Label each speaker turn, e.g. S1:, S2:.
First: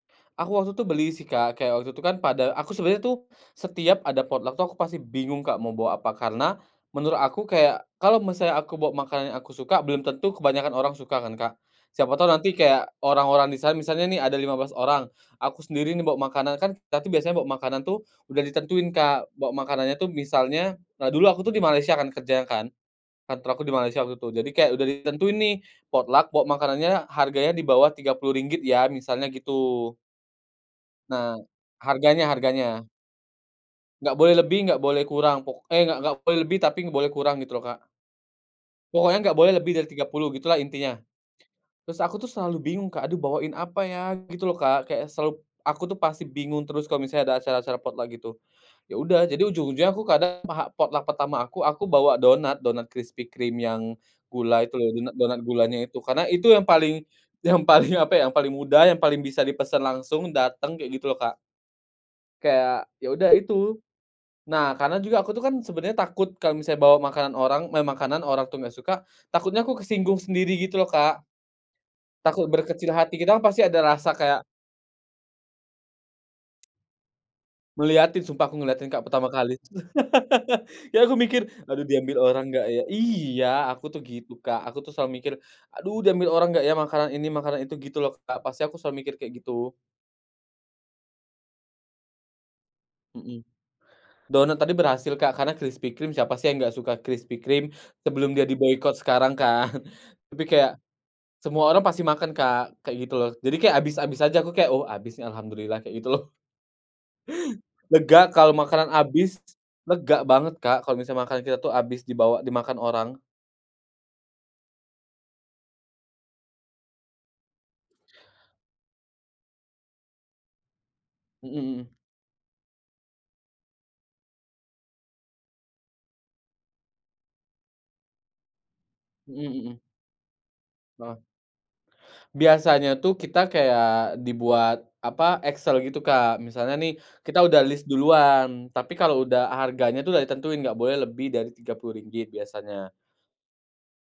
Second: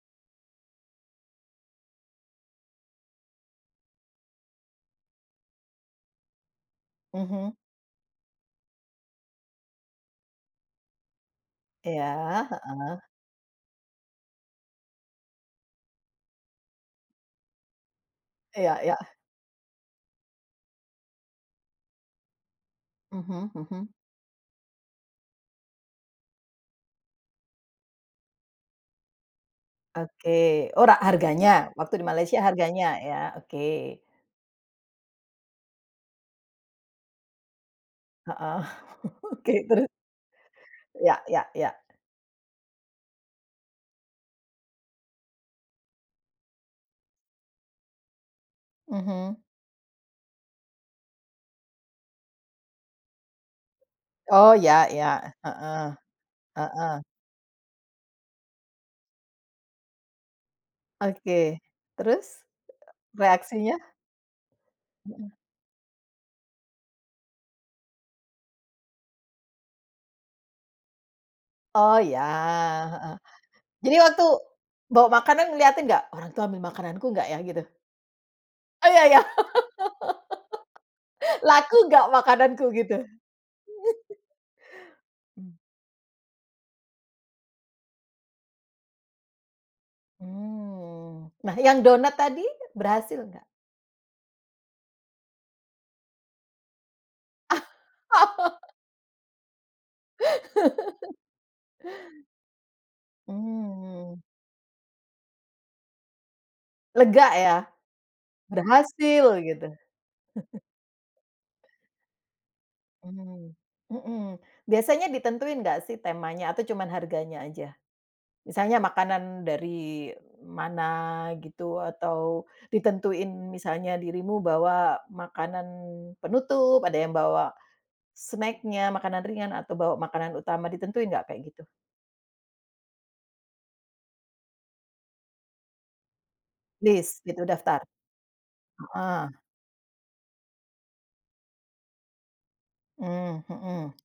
S1: Aku waktu itu beli, sih, Kak, kayak waktu itu, kan, pada aku sebenernya, tuh, setiap ada potluck waktu aku pasti bingung Kak mau bawa apa. Karena, menurut aku
S2: Mhm.
S1: kayak, kalau misalnya aku bawa makanan yang aku suka, belum tentu kebanyakan orang suka, kan, Kak. Siapa tau
S2: Iya.
S1: nanti kayak
S2: Heeh.
S1: orang-orang di sana, misalnya, nih, ada 15 orang, aku sendiri, nih, bawa makanan, kan, kita, tuh, biasanya, bawa makanan, tuh, udah
S2: Iya
S1: ditentuin
S2: iya.
S1: Kak. Bawa makanannya, tuh, misalnya nah, dulu aku tuh di Malaysia kan kerja kan, kantor
S2: Mhm
S1: aku di
S2: mhm.
S1: Malaysia waktu itu. Jadi kayak udah ditentuin, nih, potluck bawa makanannya harganya di bawah RM30 ya, misalnya gitu.
S2: Oke. ora
S1: Nah.
S2: harganya, waktu di
S1: Harganya
S2: Malaysia
S1: harganya.
S2: harganya, iya, oke
S1: Nggak boleh lebih, nggak boleh kurang. Pok eh, nggak nggak boleh lebih, tapi boleh kurang gitu loh Kak.
S2: Heeh.
S1: Pokoknya nggak boleh
S2: Oke
S1: lebih dari
S2: terus.
S1: RM30, gitulah intinya.
S2: Iya iya iya.
S1: Terus aku tuh, selalu bingung Kak, aduh bawain apa ya, gitu loh Kak, kayak selalu aku tuh pasti bingung terus kalo misalnya ada acara-acara potluck gitu. Yaudah,
S2: Mhm.
S1: jadi ujung-ujungnya aku kadang, mah potluck pertama aku, aku bawa donat, donat Krispy Kreme yang
S2: Oh
S1: gula
S2: iya
S1: itu loh,
S2: iya,
S1: donat-donat gulanya
S2: heeh.
S1: itu. Karena itu yang
S2: Heeh.
S1: paling yang paling apa, ya, yang paling mudah, yang paling bisa dipesen langsung, dateng, kaya gitu loh Kak.
S2: Oke. Terus?
S1: Kayak, ya udah itu.
S2: Reaksinya?
S1: Nah, karena juga
S2: Heeh.
S1: aku tuh kan, sebenernya takut kalo misalnya bawa makanan orang meh makanan orang, tuh, nggak suka, takutnya aku kesinggung sendiri, gitu loh Kak.
S2: Oh, iya,
S1: Takut berkecil
S2: heeh.
S1: hati, kita pasti ada
S2: Jadi
S1: rasa
S2: waktu
S1: kayak
S2: bawa makanan, ngeliatin nggak? "Orang itu ambil makananku nggak, ya?" gitu?
S1: Ngeliatin, sumpah aku
S2: Oh,
S1: ngeliatin Kak
S2: iya iya.
S1: pertama kali itu. Ya, aku mikir, "Aduh
S2: "Laku nggak
S1: diambil orang nggak,
S2: makananku?"
S1: ya?"
S2: gitu?
S1: Iya, aku, tuh, gitu Kak. Aku, tuh, selalu mikir,
S2: Mmm.
S1: "Aduh diambil orang nggak, ya, makanan ini, makanan itu." Gitu loh Kak, pasti aku selalu mikir kayak gitu.
S2: Mmm. Nah yang donat tadi, berhasil
S1: Mhm.
S2: nggak?
S1: Donat tadi berhasil Kak, karena Krispy Kreme, siapa, sih, yang nggak suka Krispy Kreme. Sebelum dia diboikot sekarang, kan, tapi kayak semua orang pasti makan Kak, kayak gitu, loh. Jadi kayak habis-habis
S2: Mmm.
S1: aja, aku kayak "Oh, abis, nih, alhamdulillah," kayak gitu loh.
S2: Lega, ya?
S1: Lega kalo makanan
S2: Berhasil,
S1: abis,
S2: gitu.
S1: lega banget Kak, kalo makanan kita, tuh, abis dibawa dimakan orang.
S2: Mmm, mhm. Biasanya ditentuin nggak, sih, temanya? Atau cuma harganya aja? Misalnya makanan dari mana
S1: Mhm
S2: gitu
S1: mhm.
S2: atau ditentuin misalnya dirimu bawa makanan penutup, ada yang bawa snack-nya, makanan
S1: Mhm
S2: ringan atau
S1: mhm.
S2: bawa makanan utama ditentuin
S1: Heeh.
S2: nggak kayak gitu?
S1: Biasanya, tuh, kita kayak dibuat apa Excel gitu Kak, misalnya, nih,
S2: List,
S1: kita
S2: gitu
S1: udah list
S2: daftar.
S1: duluan, tapi kalau
S2: Heeh.
S1: udah harganya, tuh, udah ditentuin nggak boleh lebih dari RM30 biasanya.
S2: Mmm, mhm.